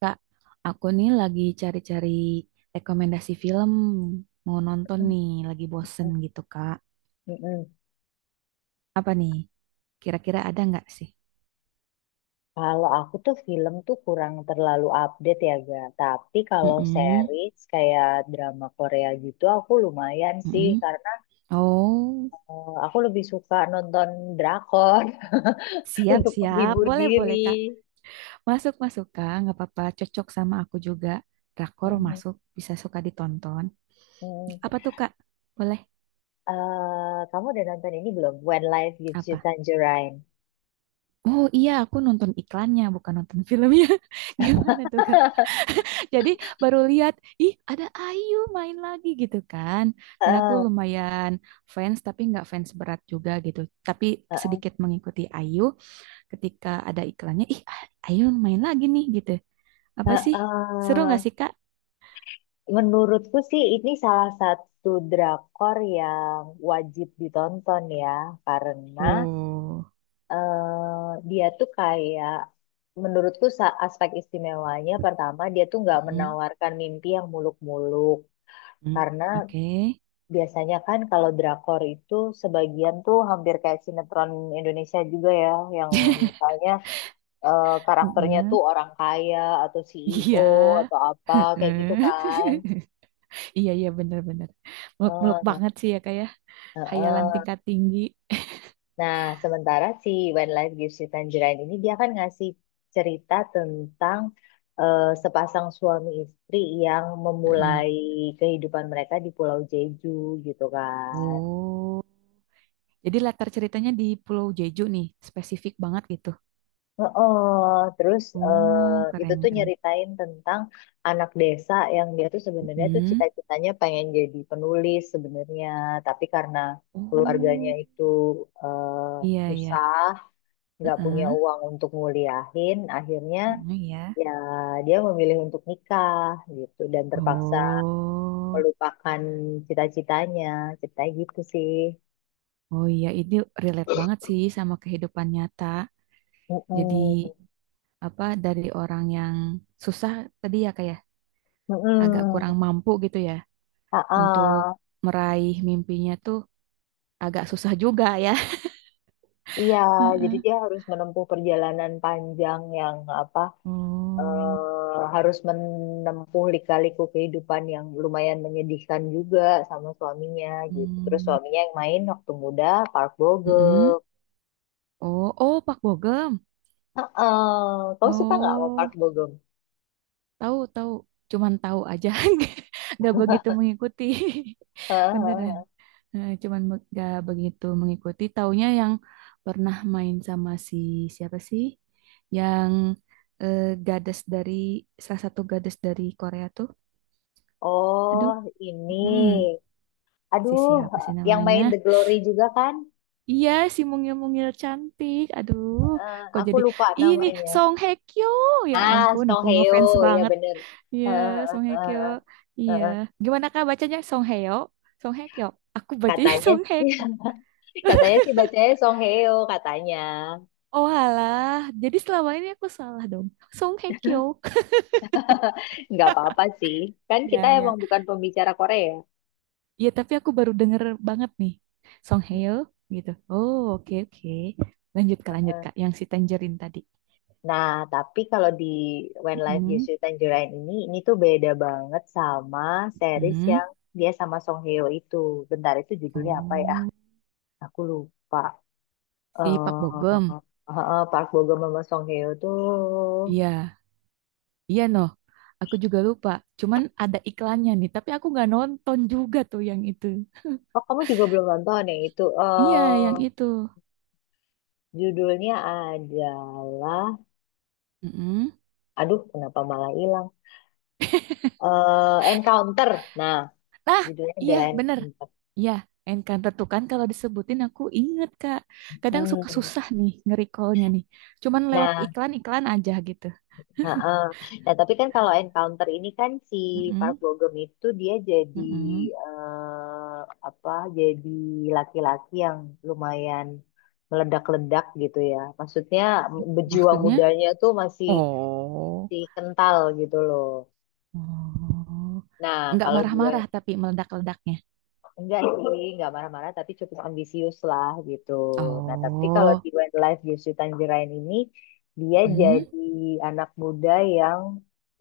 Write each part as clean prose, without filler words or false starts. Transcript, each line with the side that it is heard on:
right: Kak, aku nih lagi cari-cari rekomendasi film mau nonton
left: Mm-mm.
right: nih, lagi bosen gitu, Kak. Apa nih? Kira-kira ada nggak sih?
left: Kalau aku tuh film tuh kurang terlalu update ya ga. Tapi kalau
right: Mm-mm,
left: series kayak drama Korea gitu aku lumayan sih
right: mm-mm.
left: karena
right: Oh,
left: aku lebih suka nonton drakor untuk
right: siap-siap.
left: menghibur diri.
right: Boleh-boleh, Kak. Masuk-masuk, Kak. Nggak apa-apa. Cocok sama aku juga. Drakor
left: Mm-mm.
right: masuk, bisa suka ditonton.
left: Mm.
right: Apa tuh, Kak? Boleh?
left: Kamu udah nonton ini belum? When Life Gives You
right: Apa?
left: Tangerine.
right: Oh iya, aku nonton iklannya, bukan nonton filmnya. Gimana tuh, Kak? Jadi baru lihat, ih ada Ayu main lagi gitu kan. Dan aku
left: Eh,
right: lumayan fans tapi nggak fans berat juga gitu. Tapi
left: eh,
right: sedikit mengikuti Ayu ketika ada iklannya, ih Ayu main lagi nih gitu.
left: eh,
right: Apa sih? Seru nggak sih
left: eh.
right: Kak?
left: Menurutku sih ini salah satu drakor yang wajib ditonton ya, karena
right: Oh,
left: dia tuh kayak, menurutku aspek istimewanya pertama dia tuh nggak
right: mm,
left: menawarkan mimpi yang muluk-muluk,
right: mm,
left: karena
right: oke.
left: biasanya kan kalau drakor itu sebagian tuh hampir kayak sinetron Indonesia juga ya, yang misalnya karakternya
right: Mm,
left: tuh orang kaya atau CEO
right: iya,
left: atau apa kayak gitu
right: mm.
left: kan.
right: Iya iya, bener-bener muluk-muluk
left: Eh,
right: banget sih ya, kayak
left: eh,
right: hayalan
left: eh.
right: tingkat tinggi.
left: Nah, sementara si When Life Gives You Tangerine ini dia kan ngasih cerita tentang sepasang suami istri yang
right: Mm.
left: memulai kehidupan mereka di Pulau Jeju gitu kan.
right: Oh. Jadi latar ceritanya di Pulau Jeju nih, spesifik banget gitu.
left: Oh, terus
right: Oh,
left: itu
right: keren
left: tuh
right: keren.
left: nyeritain tentang anak desa yang dia tuh sebenarnya tuh
right: Mm-mm.
left: cita-citanya pengen jadi penulis sebenarnya, tapi karena keluarganya
right: Oh,
left: itu eh,
right: iya iya.
left: susah, nggak punya
right: Heeh.
left: uang untuk nguliahin, akhirnya
right: Heeh, iya.
left: ya dia memilih untuk nikah gitu dan terpaksa
right: Oh,
left: melupakan cita-citanya, ceritanya gitu sih.
right: oh iya ini relate banget sih sama kehidupan nyata. Jadi
left: Mm-mm.
right: apa dari orang yang susah tadi ya, kayak agak
left: Mm-mm.
right: kurang mampu gitu ya, untuk
left: Ah-ah.
right: meraih mimpinya tuh agak susah juga ya.
left: Iya, jadi
right: Heeh.
left: dia harus menempuh perjalanan panjang, yang apa,
right: Oh.
left: harus menempuh lika-liku kehidupan yang lumayan menyedihkan juga sama suaminya gitu. Terus
right: Hmm.
left: suaminya yang main waktu muda Park Bo Gum.
right: Mm-mm. Oh, oh Pak Bogem.
left: Ah-ah. Kau suka nggak sama Park
right: Oh,
left: Bo Gum?
right: tahu tahu, cuman tahu aja, nggak begitu mengikuti, beneran. Nah, cuman nggak begitu mengikuti. Taunya yang pernah main sama si siapa sih? Yang eh, gadis dari salah satu gadis dari Korea tuh,
left: Oh,
right: aduh,
left: ini.
right: hmm, si
left: Aduh,
right: siapa sih
left: yang
right: namanya?
left: main The Glory juga kan?
right: Iya, si mungil-mungil cantik. Aduh, kok
left: Aku
right: jadi
left: lupa
right: ini
left: namanya.
right: Song Hye Kyo. Ya
left: Ah,
right: ampun, aku
left: Song
right: ngefans
left: Heo, ya
right: banget.
left: bener. Eh,
right: Iya,
left: eh,
right: Song Hye Kyo.
left: eh, eh,
right: Iya.
left: eh.
right: Gimana Kak bacanya Song Hye-yo? Song Hye Kyo. Aku bacanya
left: Katanya,
right: Song Hye
left: sih,
right: Kyo.
left: katanya sih bacanya Song Heo, katanya.
right: Oh alah, jadi selama ini aku salah dong. Song Hye Kyo.
left: Nggak apa-apa sih. Kan
right: Iya
left: kita
right: iya.
left: emang bukan pembicara Korea.
right: Iya, tapi aku baru denger banget nih. Song Hye-yo gitu. Oh, oke oke. Lanjut Kak, lanjut Kak. Yang si Tangerine tadi.
left: Nah, tapi kalau di When Life Gives
right: Mm-mm.
left: You Tangerine ini tuh beda banget sama series
right: Hmm.
left: yang dia sama Song Heo itu. Bentar, itu judulnya apa ya?
right: Oh,
left: Aku lupa.
right: si Pak Bogem.
left: Park Bo Gum sama Song Hye Kyo tuh.
right: Iya, iya noh. Aku juga lupa. Cuman ada iklannya nih, tapi aku nggak nonton juga tuh yang itu.
left: Oh, kamu juga belum nonton ya itu.
right: Iya, yang itu.
left: Judulnya adalah,
right: Mm-mm.
left: aduh kenapa malah hilang, Encounter. Nah,
right: Nah,
left: judulnya
right: iya
left: adalah
right: bener.
left: Encounter.
right: Iya, Encanto tuh kan kalau disebutin aku inget, Kak. Kadang suka susah
left: Hmm.
right: nih nge-recallnya nih. Cuman lewat
left: Nah.
right: iklan-iklan aja gitu.
left: Heeh. Nah, tapi kan kalau Encounter ini kan si Park
right: Mm-mm.
left: Bo Gum itu dia jadi,
right: Mm-mm.
left: eh, apa? Jadi laki-laki yang lumayan meledak-ledak gitu ya. Maksudnya, berjiwa
right: Maksudnya?
left: mudanya tuh masih
right: Oh.
left: masih kental gitu loh.
right: Oh.
left: Nah,
right: Nggak
left: kalau dua.
right: marah-marah tapi meledak-ledaknya.
left: Enggak sih, enggak marah-marah, tapi cukup ambisius lah gitu. Nah, tapi kalau
right: Oh.
left: di Westlife Jusri Tanjirain ini, dia
right: Mm.
left: jadi anak muda yang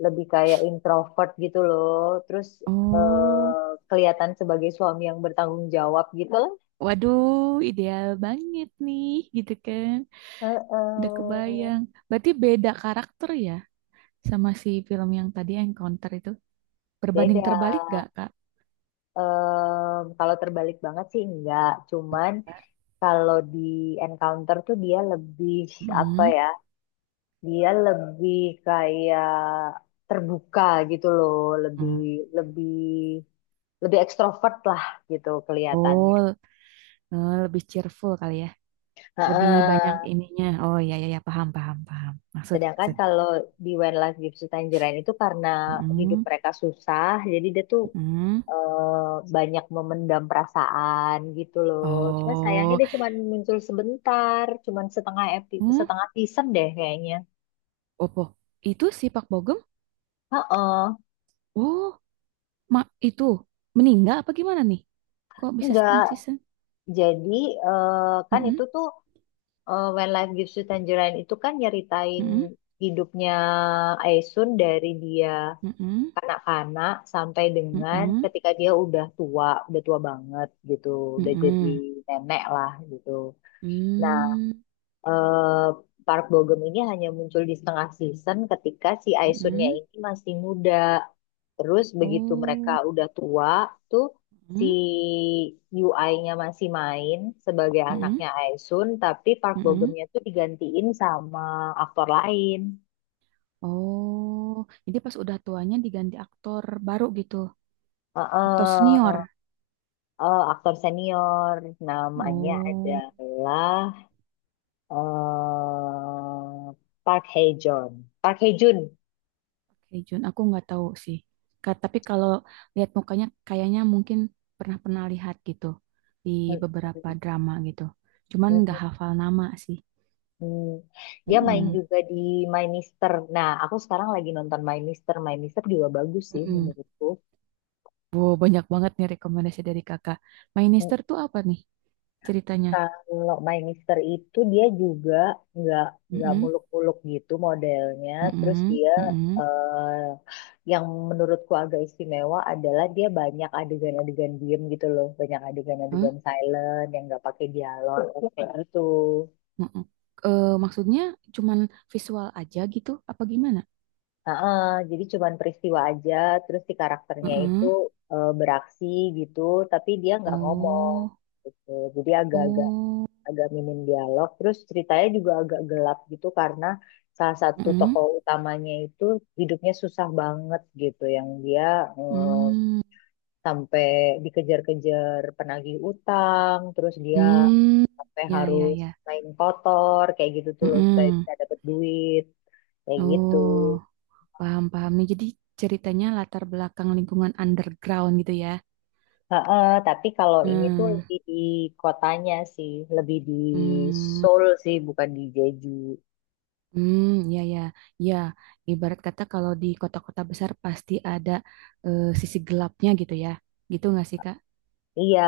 left: lebih kayak introvert gitu loh. Terus
right: Oh.
left: kelihatan sebagai suami yang bertanggung jawab gitu lah.
right: Waduh, ideal banget nih, gitu kan. Udah
left: Heeh.
right: kebayang. Berarti beda karakter ya sama si film yang tadi Encounter itu. Berbanding
left: Beda.
right: terbalik gak, Kak?
left: Kalau terbalik banget sih enggak. Cuman
right: Enggak.
left: kalau di Encounter tuh dia lebih apa
right: Mm.
left: ya, dia lebih kayak terbuka gitu loh, lebih
right: Mm.
left: lebih lebih ekstrovert lah gitu kelihatannya.
right: Oh, lebih cheerful kali ya. Lebih banyak
left: Heeh.
right: ininya. Oh, ya ya ya, paham, paham, paham. Maksud,
left: Sedangkan
right: maksud.
left: kalau di When Life Gives You Tangerine itu, karena hidup
right: Mm-mm,
left: mereka susah, jadi dia tuh banyak memendam perasaan gitu loh. Cuma sayangnya
right: oh,
left: dia cuma muncul sebentar, cuma setengah epi,
right: hmm,
left: setengah season deh kayaknya.
right: opo. Itu si Pak Bogem?
left: Heeh.
right: Oh, mak itu meninggal apa gimana nih? Kok bisa
left: Enggak,
right: setengah season?
left: jadi eh, kan
right: Mm.
left: itu tuh, When Life Gives You Tangerine itu kan nyeritain
right: Mm-mm,
left: hidupnya Aisun dari dia
right: mm-mm,
left: kanak-kanak sampai dengan
right: mm-mm,
left: ketika dia udah tua banget gitu, udah jadi
right: mm-mm,
left: nenek lah gitu. Nah,
right: mm,
left: eh, Park Bo Gum ini hanya muncul di setengah season ketika si Aisunnya
right: mm-mm,
left: ini masih muda. Terus begitu mereka
right: oh,
left: udah tua tuh, si
right: mm,
left: UI-nya masih main sebagai
right: mm-mm,
left: anaknya Aisun, tapi Park Bo
right: mm-mm.
left: Gum-nya tuh digantiin sama aktor lain.
right: Oh, jadi pas udah tuanya diganti aktor baru gitu, aktor
left: Heeh,
right: senior.
left: aktor senior namanya
right: Oh,
left: adalah eh Park Hae Joon. Park Hae Joon.
right: oke Jun, aku nggak tahu sih. Ka- tapi kalau lihat mukanya, kayaknya mungkin pernah-pernah lihat gitu di beberapa drama gitu. Cuman nggak hafal nama sih.
left: Hmm, dia main
right: Mm-mm,
left: juga di My Mister. Nah, aku sekarang lagi nonton My Mister. My Mister juga bagus sih
right: mm-mm.
left: menurutku.
right: Wow, banyak banget nih rekomendasi dari kakak.
left: Hmm.
right: Minister tuh apa nih ceritanya?
left: Kalau My Mister itu dia juga nggak nggak
right: Mm-mm,
left: muluk-muluk gitu modelnya. Terus
right: mm-mm,
left: dia,
right: mm-mm,
left: eh, yang menurutku agak istimewa adalah dia banyak adegan-adegan diem gitu loh, banyak
right: huh?
left: adegan-adegan silent yang nggak pakai dialog kayak gitu.
right: Mm-mm. Eh, maksudnya cuman visual aja gitu? Apa gimana?
left: Heeh, jadi cuman peristiwa aja, terus si karakternya itu
right: Mm-mm.
left: beraksi gitu, tapi dia nggak ngomong
right: Oh,
left: gitu. Jadi agak-agak
right: oh,
left: agak minim dialog. Terus ceritanya juga agak gelap gitu karena salah satu
right: mm-mm,
left: tokoh utamanya itu hidupnya susah banget gitu, yang dia eh,
right: mm,
left: sampai dikejar-kejar penagih utang, terus dia
right: mm.
left: sampai
right: Ya, ya,
left: harus
right: ya.
left: main kotor kayak gitu tuh loh supaya
right: Mm-mm.
left: bisa dapet duit kayak gitu.
right: Oh, paham, paham nih. Jadi ceritanya latar belakang lingkungan underground gitu ya?
left: Heeh, tapi kalau ini tuh
right: Hmm,
left: lebih di kotanya sih, lebih di
right: hmm.
left: Seoul sih, bukan di Jeju.
right: Hmm, ya ya ya. Ibarat kata kalau di kota-kota besar pasti ada sisi gelapnya gitu ya. Gitu nggak sih Kak?
left: Iya,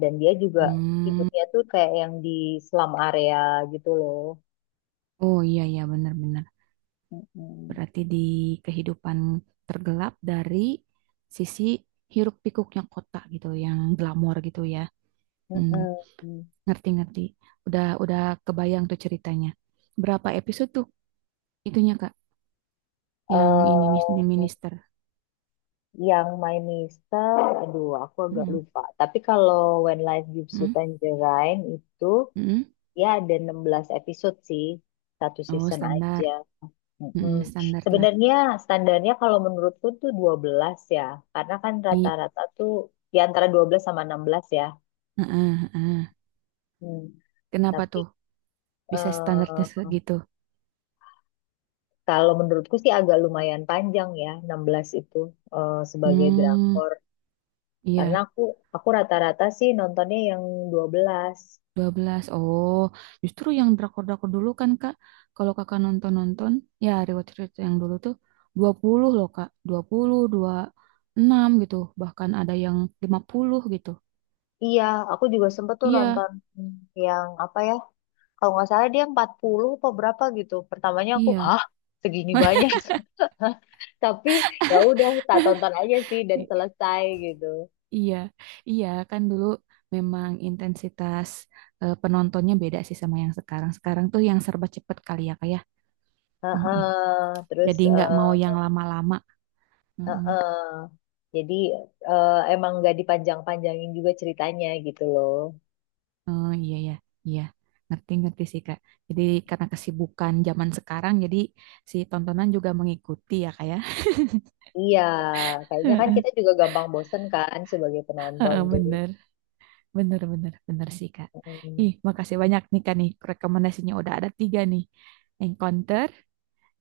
left: dan dia juga
right: Hmm,
left: hidupnya tuh kayak yang di slum area gitu loh.
right: oh iya iya benar-benar.
left: Mm-mm.
right: Berarti di kehidupan tergelap dari sisi hiruk-pikuknya kota gitu, yang glamor gitu ya. Hmm,
left: Mm-mm.
right: ngerti-ngerti. Udah kebayang tuh ceritanya. Berapa episode tuh itunya Kak?
left: Eh,
right: Yang ini mis- minister.
left: yang My Mister, aduh aku agak
right: Hmm,
left: lupa. Tapi kalau When Life Gives You
right: hmm,
left: Tangerine itu,
right: hmm.
left: ya ada 16 episode sih, satu
right: Oh
left: season aja.
right: standar,
left: Mm-mm.
right: hmm, standar lah.
left: Sebenarnya standarnya kalau menurutku tuh 12 ya, karena kan
right: I-
left: rata-rata tuh di antara 12 sama 16 ya.
right: heeh, heeh.
left: Hmm.
right: Kenapa
left: Tapi
right: tuh bisa standarnya
left: eh,
right: segitu?
left: kalau menurutku sih agak lumayan panjang ya 16 itu sebagai
right: Hmm,
left: drakor. Karena
right: iya,
left: aku rata-rata sih nontonnya yang 12.
right: 12. Oh, justru yang drakor-drakor dulu kan, Kak. Kalau Kakak nonton-nonton, ya rewatch-rewatch yang dulu tuh 20 loh, Kak. 20, enam gitu. Bahkan ada yang 50 gitu.
left: Iya, aku juga sempet tuh
right: Iya,
left: nonton yang apa ya. Kalau nggak salah dia 40 apa berapa gitu. Pertamanya aku,
right: iya.
left: hah? Segini banyak. Tapi ya udah, tak tonton aja sih dan
right: I-
left: selesai gitu.
right: iya, iya kan dulu memang intensitas penontonnya beda sih sama yang sekarang. Sekarang tuh yang serba cepet kali ya, Kak ya.
left: Heeh, terus
right: Jadi nggak mau yang lama-lama. Mm-mm.
left: heeh. Jadi emang nggak dipanjang-panjangin juga ceritanya gitu loh.
right: Eh, iya ya, iya. Ngerti-ngerti sih Kak. Jadi karena kesibukan zaman sekarang, jadi si tontonan juga mengikuti ya Kak ya.
left: Iya, kayaknya kan
right: Heeh,
left: kita juga gampang bosen kan sebagai penonton
right: heeh,
left: tuh.
right: bener, bener, bener, bener sih Kak.
left: Mm.
right: Ih, makasih banyak nih Kak nih. Rekomendasinya udah ada tiga nih. Encounter,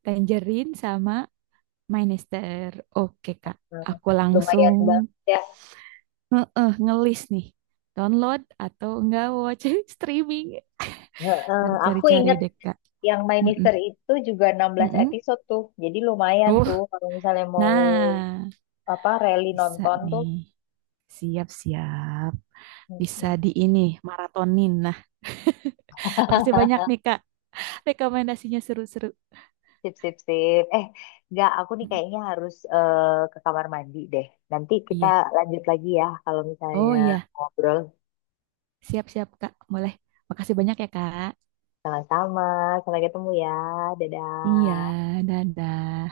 right: Tangerine, sama My Nester. Oke Kak,
left: Nah,
right: aku langsung
left: lumayan banget ya.
right: nge ngelis nih. Download atau enggak watch streaming.
left: Heeh,
right: Ntar
left: aku
right: cari-cari
left: ingat.
right: deh Kak.
left: Yang My
right: Mm-mm.
left: Mister itu juga 16
right: Mm-mm.
left: episode tuh. Jadi lumayan tuh
right: Uh,
left: kalau misalnya mau
right: nah,
left: apa rally
right: bisa
left: nonton tuh.
right: nih. Siap-siap. Bisa
left: Mm-mm.
right: di ini, maratonin. Nah, makasih banyak nih, Kak. Rekomendasinya seru-seru.
left: Sip, sip, sip. Nggak, aku nih
right: Mm-mm.
left: kayaknya harus ke kamar mandi deh. Nanti kita
right: Iya.
left: lanjut lagi ya kalau misalnya
right: Oh iya,
left: ngobrol
right: siap-siap, Kak. Boleh. Makasih banyak ya, Kak.
left: sama-sama. Sampai ketemu ya.
right: Iya,
left: Dadah.
right: dadah.